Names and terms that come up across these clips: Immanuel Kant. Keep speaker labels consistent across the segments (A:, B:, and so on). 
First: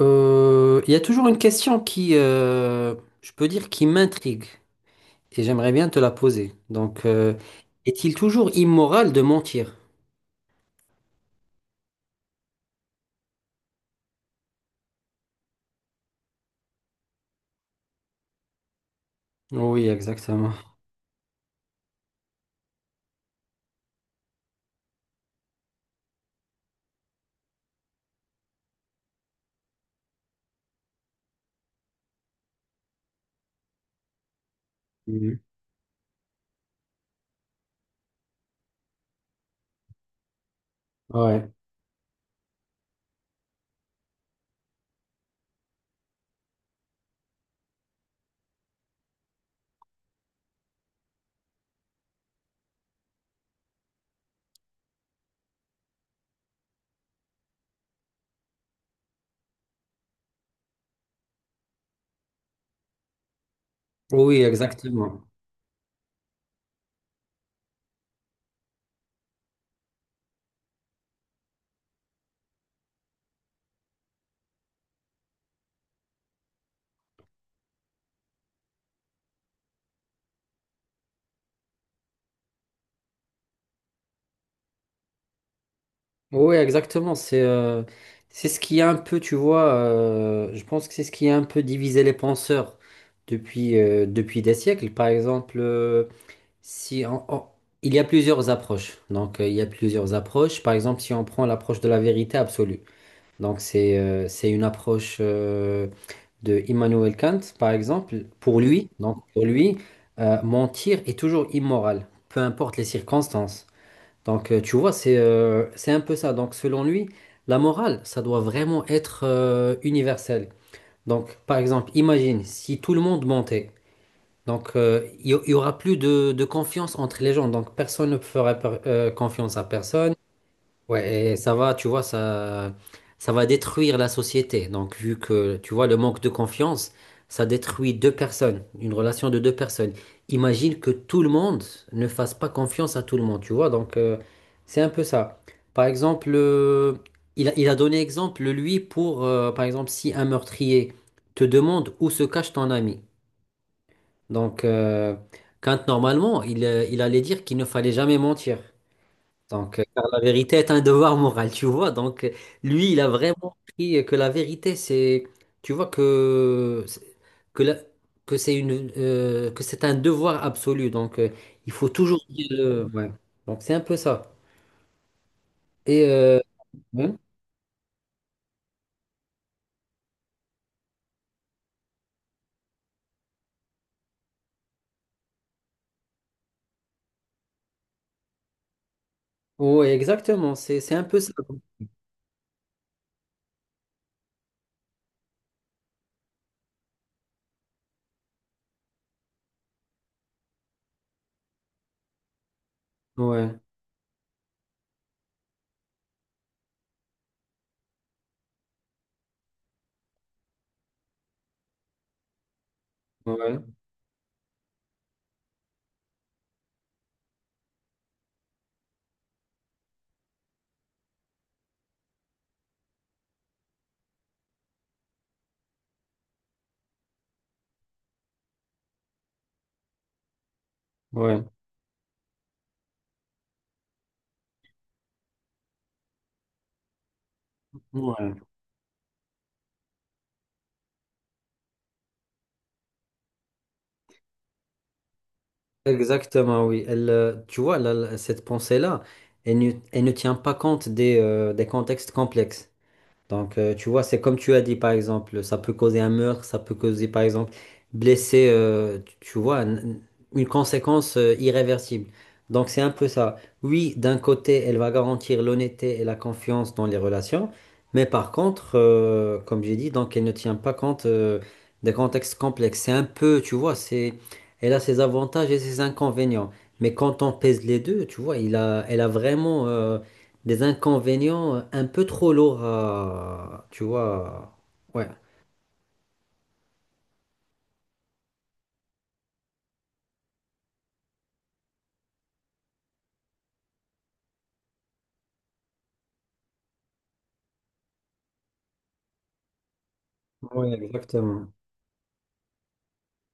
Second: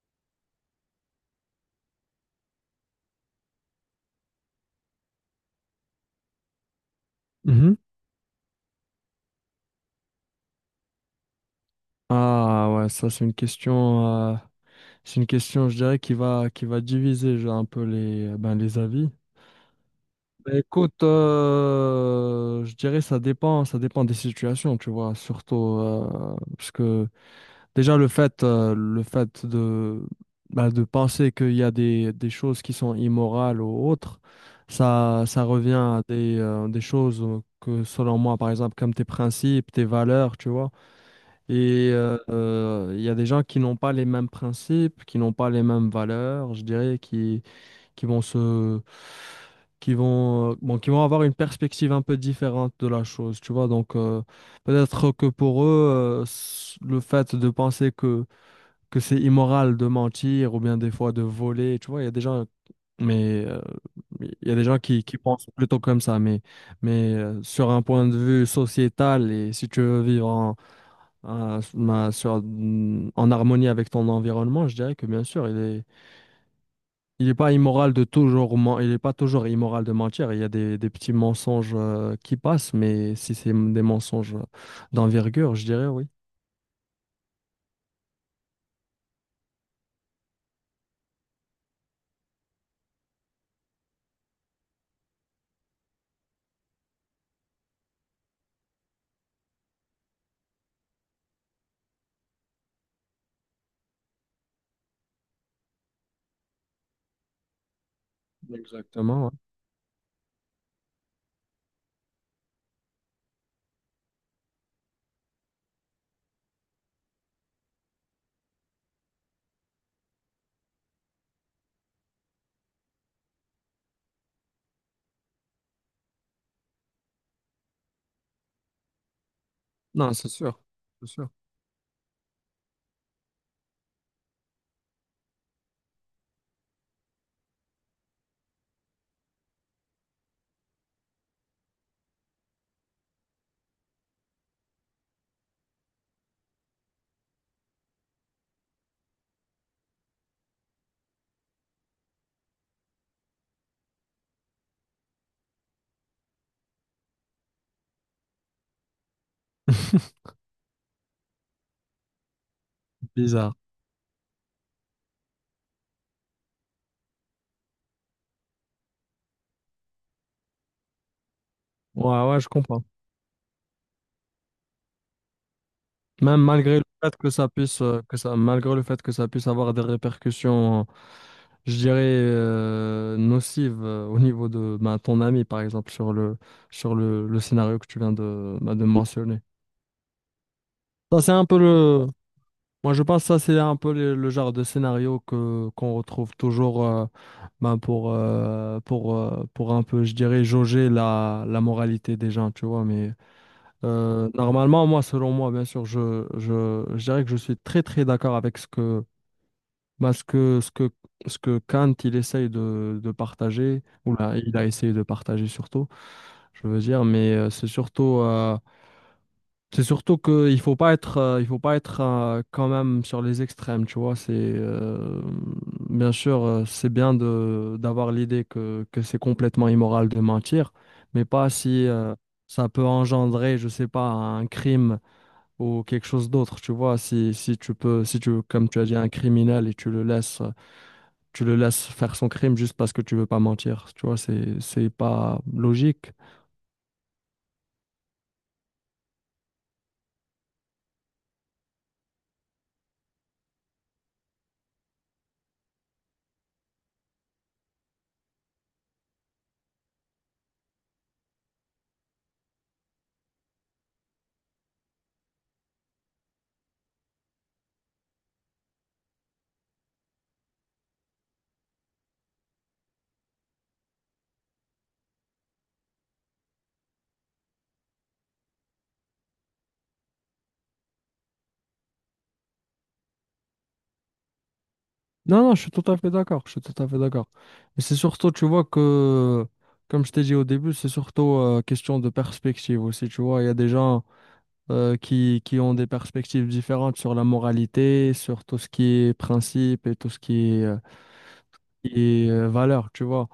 A: Il y a toujours une question qui, je peux dire, qui m'intrigue et j'aimerais bien te la poser.
B: Mhm.
A: Est-il toujours immoral de mentir?
B: Ah ouais, ça c'est une question, je dirais, qui va diviser genre, un peu les, ben, les avis.
A: Oui, exactement.
B: Ben, écoute, je dirais ça dépend des situations, tu vois, surtout parce que déjà le fait de, ben, de penser qu'il y a des choses qui sont immorales ou autres,
A: Mhm.
B: ça revient à des choses que selon moi, par exemple, comme tes principes, tes valeurs, tu vois.
A: Ouais.
B: Il y a des gens qui n'ont pas les mêmes principes, qui n'ont pas les mêmes valeurs, je dirais, qui vont qui vont, bon, qui vont avoir une perspective un peu différente de la chose, tu vois. Donc, peut-être que pour eux, le fait de penser que c'est immoral de mentir ou bien des fois de voler, tu vois, il y a des gens, mais euh, il
A: Oui,
B: y a des gens qui
A: exactement.
B: pensent plutôt comme ça, mais, mais sur un point de vue sociétal et si tu veux vivre en à- ma- sur- en harmonie avec ton environnement, je dirais que bien sûr, il est pas immoral de toujours, il est pas toujours immoral de mentir. Il y a des petits mensonges qui passent, mais si c'est des mensonges d'envergure, je dirais oui.
A: Oui, exactement. C'est ce qui a un peu, tu vois, je pense que c'est ce qui a un peu divisé les penseurs depuis, depuis des siècles. Par exemple, si on- on- il y a plusieurs approches. Il y a plusieurs approches. Par exemple, si on prend l'approche de la vérité absolue. C'est une approche de Immanuel Kant, par exemple. Pour lui, donc
B: Exactement, ouais.
A: pour lui, mentir est toujours immoral, peu importe les circonstances. Tu vois, c'est un peu ça. Donc selon lui, la morale, ça doit vraiment être universel. Donc par exemple, imagine si tout le monde mentait. Donc il y aura plus de confiance entre les gens. Donc personne ne fera confiance à
B: Non,
A: personne.
B: c'est sûr, c'est sûr.
A: Ouais, et ça va, tu vois, ça va détruire la société. Donc, vu que, tu vois, le manque de confiance, ça détruit deux personnes, une relation de deux personnes. Imagine que tout le monde ne fasse pas confiance à tout le monde, tu vois. C'est un peu ça. Par exemple, il a donné exemple, lui, pour, par exemple, si un meurtrier te demande où se cache ton ami. Donc, euh, quand normalement, il allait dire qu'il ne fallait jamais mentir. Car la vérité est un devoir moral, tu vois. Lui, il a
B: Bizarre.
A: vraiment pris que la vérité, c'est, tu vois que la- que c'est une que c'est un devoir absolu. Il faut toujours
B: Ouais, ouais,
A: dire
B: je comprends.
A: le, ouais. Donc, c'est un peu ça. Et euh,
B: Même malgré le
A: ouais.
B: fait que ça puisse, malgré le fait que ça puisse avoir des répercussions, je dirais, nocives au niveau de ben, ton ami, par exemple, sur le, le scénario que tu viens de, ben, de mentionner.
A: Ouais, exactement. C'est un peu
B: Ça,
A: ça.
B: c'est un peu le. Moi, je pense que ça, c'est un peu le genre de scénario qu'on retrouve toujours ben, pour un peu, je dirais, jauger la, la moralité des gens, tu vois. Mais
A: Ouais,
B: normalement, moi, selon moi, bien sûr, je dirais que je suis très, très d'accord avec ce que, bah, ce que Kant, il essaye de
A: ouais,
B: partager, ou là, il a essayé de partager surtout, je veux dire, mais c'est surtout qu'il faut pas être, il faut pas être quand même sur les extrêmes, tu vois, bien sûr, c'est bien de, d'avoir l'idée que c'est complètement immoral de mentir, mais
A: ouais,
B: pas si, ça peut engendrer, je sais pas, un crime ou quelque chose d'autre, tu vois, si, si tu peux, si tu,
A: ouais.
B: comme tu as dit, un criminel et tu le laisses faire son crime juste parce que tu veux pas mentir, tu vois, c'est pas logique.
A: Exactement, oui. Tu vois, cette pensée-là, elle ne tient pas compte des contextes complexes. Tu vois, c'est comme tu as dit, par exemple, ça peut causer un meurtre, ça peut causer, par exemple, blesser, tu vois, une conséquence irréversible. Donc, c'est un peu ça. Oui, d'un côté, elle va garantir l'honnêteté et la confiance dans les relations, mais par contre, comme j'ai dit, donc, elle ne tient pas compte des contextes complexes. C'est un peu, tu vois, c'est, elle a ses avantages et ses inconvénients. Mais quand on pèse les deux, tu vois, elle a vraiment... des inconvénients un peu trop lourds à, tu vois. Ouais.
B: Non, non, je suis tout à fait d'accord, je suis tout à fait d'accord. Mais c'est surtout, tu vois, que, comme je t'ai dit au début, c'est surtout question de perspective aussi, tu vois, il y a des gens qui ont des perspectives différentes sur la moralité, sur tout ce qui est principe et tout ce qui est...
A: Ouais, exactement.
B: et valeur, tu vois.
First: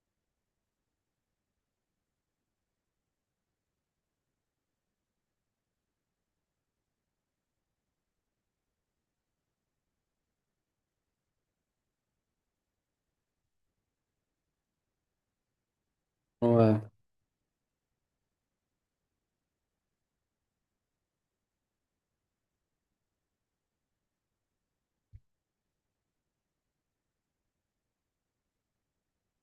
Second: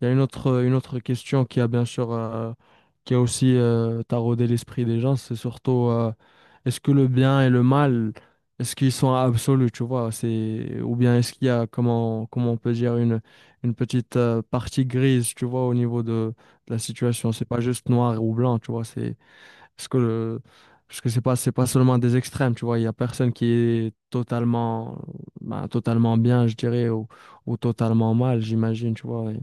B: Il y a une autre question qui a bien sûr, qui a aussi taraudé l'esprit des gens, c'est surtout est-ce que le bien et le mal, est-ce qu'ils sont absolus, tu vois, c'est, ou bien est-ce qu'il y a, comment, comment on peut dire, une petite partie grise, tu vois, au niveau de la
A: Ouais.
B: situation. C'est pas juste noir ou blanc, tu vois, c'est parce que, euh, parce que c'est pas seulement des extrêmes, tu vois. Il y a personne qui est totalement, ben, totalement bien, je dirais, ou totalement mal, j'imagine, tu vois. Et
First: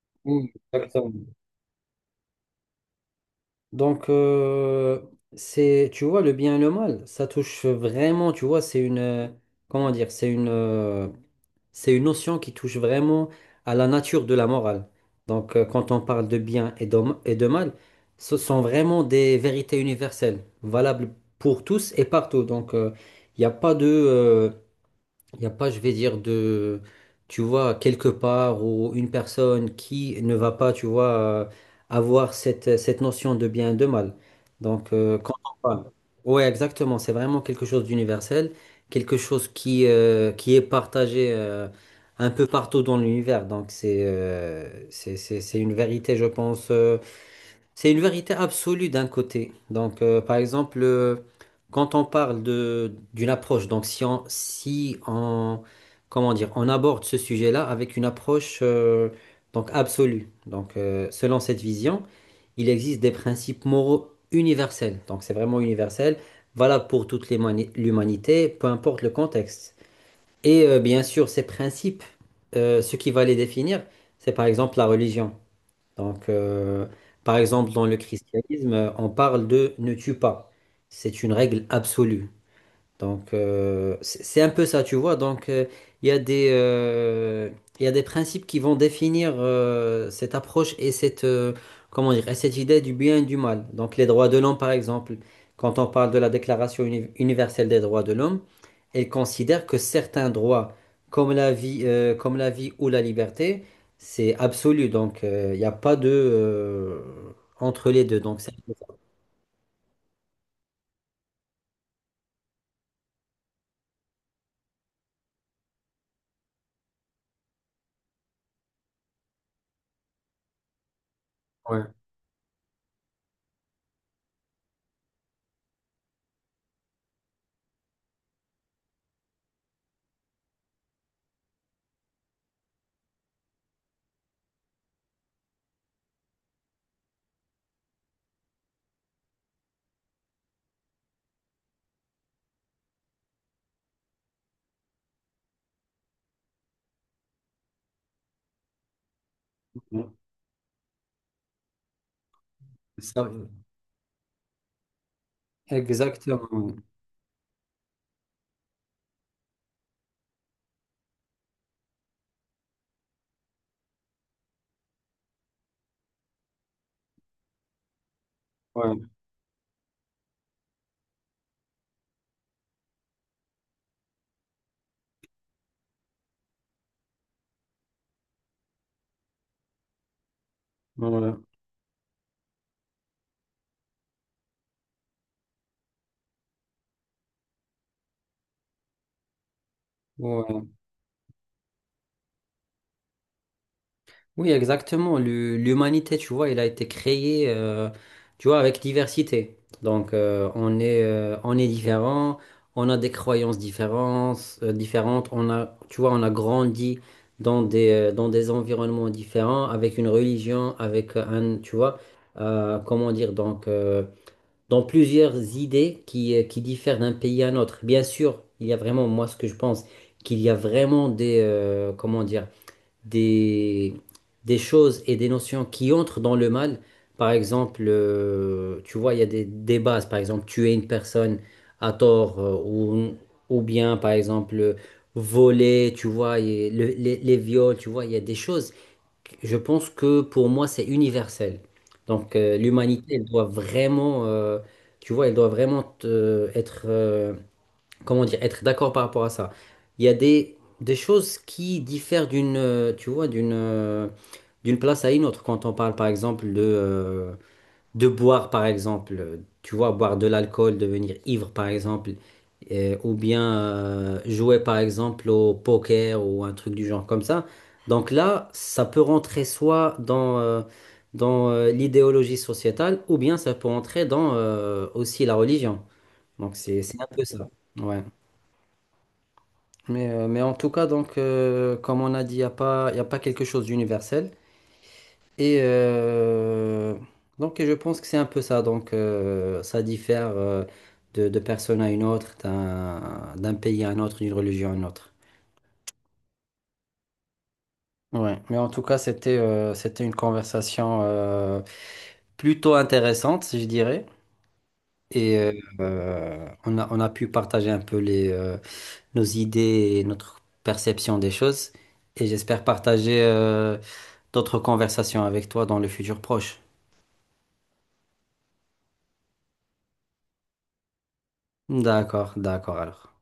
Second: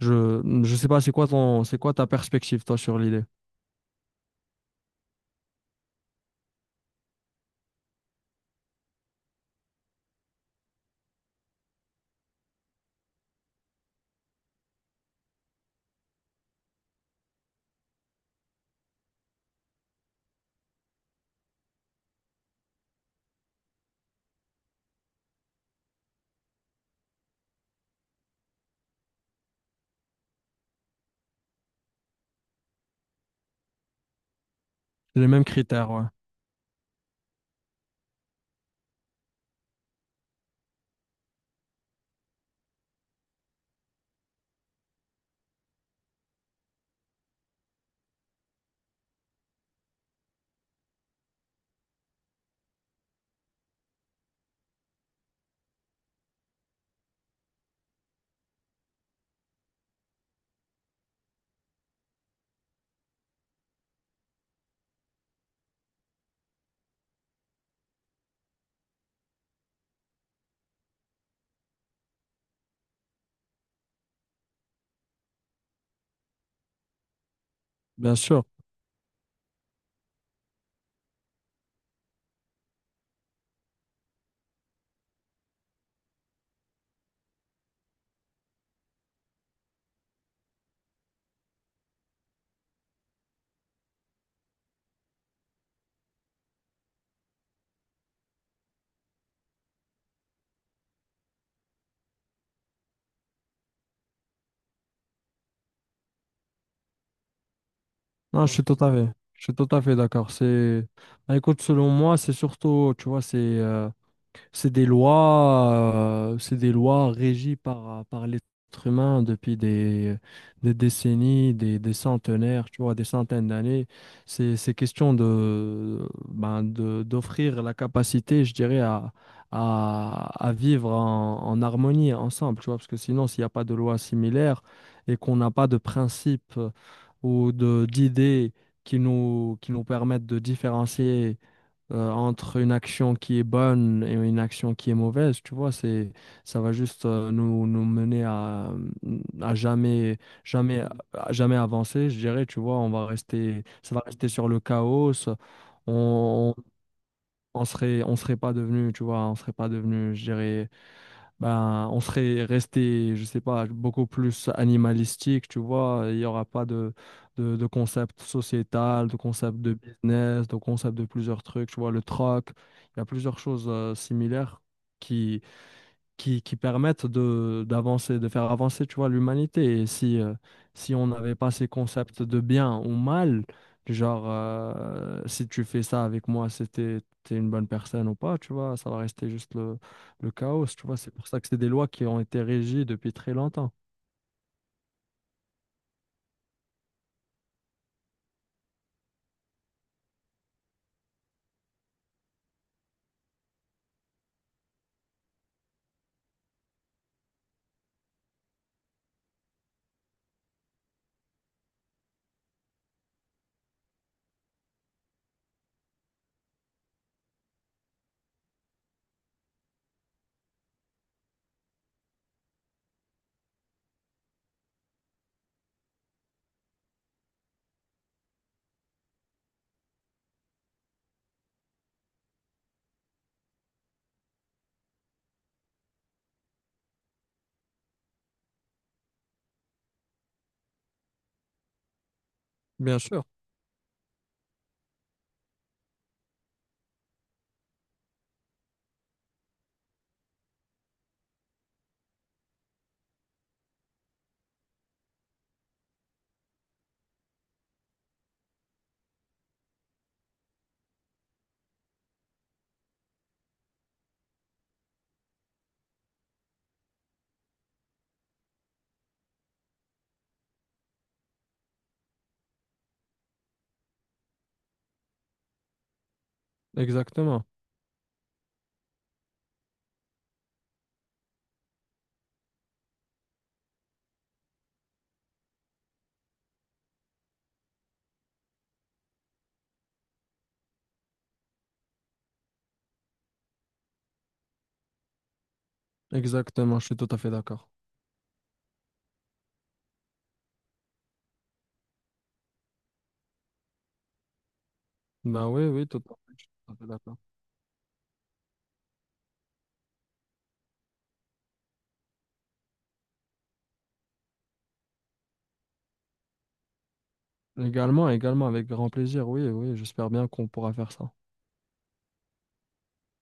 B: Je,
A: Mm,
B: je sais pas, c'est quoi
A: exactement.
B: ton, c'est quoi ta perspective, toi, sur l'idée?
A: Donc, euh, c'est, tu vois, le bien et le mal, ça touche vraiment, tu vois, comment dire, c'est une notion qui touche vraiment à la nature de la morale. Quand on parle de bien et de mal, ce sont vraiment des vérités universelles, valables pour tous et partout. Il n'y a pas il n'y a pas, je vais dire, de, tu vois, quelque part ou une personne qui ne va pas, tu vois, avoir cette notion de bien et de mal.
B: Les
A: Quand
B: mêmes
A: on parle.
B: critères, ouais.
A: Ouais, exactement. C'est vraiment quelque chose d'universel, quelque chose qui est partagé un peu partout dans l'univers. Donc c'est une vérité, je pense, c'est une vérité absolue d'un côté. Par exemple, quand on parle de d'une approche, donc si on, comment dire, on aborde ce sujet-là avec une approche donc absolue. Selon cette vision, il existe des principes moraux universels. Donc, c'est vraiment universel, valable pour toute l'humanité, peu importe le contexte. Bien sûr, ces principes, ce qui va les définir, c'est par exemple la religion. Donc, euh, par exemple, dans le
B: Bien sûr.
A: christianisme, on parle de ne tue pas. C'est une règle absolue. C'est un peu ça, tu vois. Il y a il y a des principes qui vont définir cette approche et comment dire, et cette idée du bien et du mal. Donc, les droits de l'homme, par exemple, quand on parle de la Déclaration universelle des droits de l'homme, elle considère que certains droits, comme la vie ou la liberté, c'est absolu. Il n'y a pas entre les deux. Donc,
B: Non,
A: c'est
B: je
A: un
B: suis
A: peu
B: tout à
A: ça.
B: fait, je suis tout à fait d'accord. C'est, ben, écoute, selon moi, c'est surtout, tu vois, c'est des lois, c'est des lois régies par, par l'être humain des décennies, des
A: Ouais.
B: centenaires, tu vois, des centaines d'années. C'est question de, ben, de, d'offrir la capacité, je dirais, à vivre en, en harmonie ensemble, tu vois, parce que sinon, s'il n'y a pas de loi similaire et qu'on n'a pas de principes ou de, d'idées qui nous permettent de différencier entre une action qui est bonne et une action qui est mauvaise, tu vois, c'est, ça va juste nous, nous mener à, à
A: Ouais.
B: jamais, jamais, à jamais avancer, je dirais, tu vois, on va
A: Ça,
B: rester, ça va rester sur le chaos, ça- on, on,
A: exactement.
B: on serait pas devenu, tu vois, on serait pas devenu, je dirais, ben, on serait resté, je sais pas, beaucoup plus animalistique, tu vois. Il n'y aura pas de, de concept sociétal,
A: Ouais.
B: de concept de business, de concept de plusieurs trucs, tu vois, le troc. Il y a plusieurs choses similaires qui permettent de d'avancer, de faire avancer, tu vois, l'humanité. Et si, si on
A: Ouais,
B: n'avait pas ces concepts de bien ou mal, du genre, si tu fais ça avec moi, c'était t'es une bonne personne ou pas, tu vois, ça va rester juste le
A: ouais.
B: chaos, tu vois. C'est pour ça que c'est des lois qui ont été régies depuis très longtemps.
A: Oui, exactement. L'humanité, tu vois, il a été créé, tu vois, avec diversité. On est différent, on a des croyances différentes, différentes. On a, tu vois, on a grandi dans des environnements différents, avec une religion, avec un, tu vois, comment dire, dans plusieurs idées qui diffèrent d'un pays à un autre. Bien sûr, il y a vraiment, moi, ce que je pense, qu'il y a vraiment des, comment dire. Des, des choses et des notions qui entrent dans le mal. Par exemple, tu vois, il y a des bases. Par exemple, tuer une personne à tort ou bien, par exemple, voler, tu vois, et les viols, tu vois, il y a des choses. Je pense que pour moi, c'est universel.
B: Bien
A: L'humanité,
B: sûr,
A: elle doit vraiment, tu vois, elle doit vraiment être comment dire, être d'accord par rapport à ça. Il y a des choses qui diffèrent d'une, tu vois, d'une place à une autre. Quand on parle, par exemple, de boire, par exemple, tu vois, boire de l'alcool, devenir ivre, par exemple, ou bien jouer, par exemple, au poker ou un truc du genre comme ça. Donc là, ça peut rentrer soit dans l'idéologie sociétale, ou bien ça peut rentrer dans aussi la religion. Donc c'est un peu
B: exactement.
A: ça. Ouais. Mais en tout cas, comme on a dit, il n'y a pas, y a pas quelque chose d'universel. Et euh, donc, et je pense que c'est un peu ça. Ça diffère de personne à une autre, d'un pays à un autre, d'une religion à une autre.
B: Exactement, je suis tout à fait d'accord.
A: Ouais. Mais en tout cas, c'était une conversation plutôt intéressante, je dirais. Et
B: Ben
A: euh,
B: oui, oui, tout à fait, je suis tout à fait
A: on a
B: d'accord.
A: pu partager un peu les, nos idées et notre perception des choses. Et j'espère partager. D'autres conversations avec toi dans le futur proche.
B: Également, également, avec grand plaisir, oui, oui, j'espère bien qu'on pourra faire ça.
A: D'accord, d'accord alors.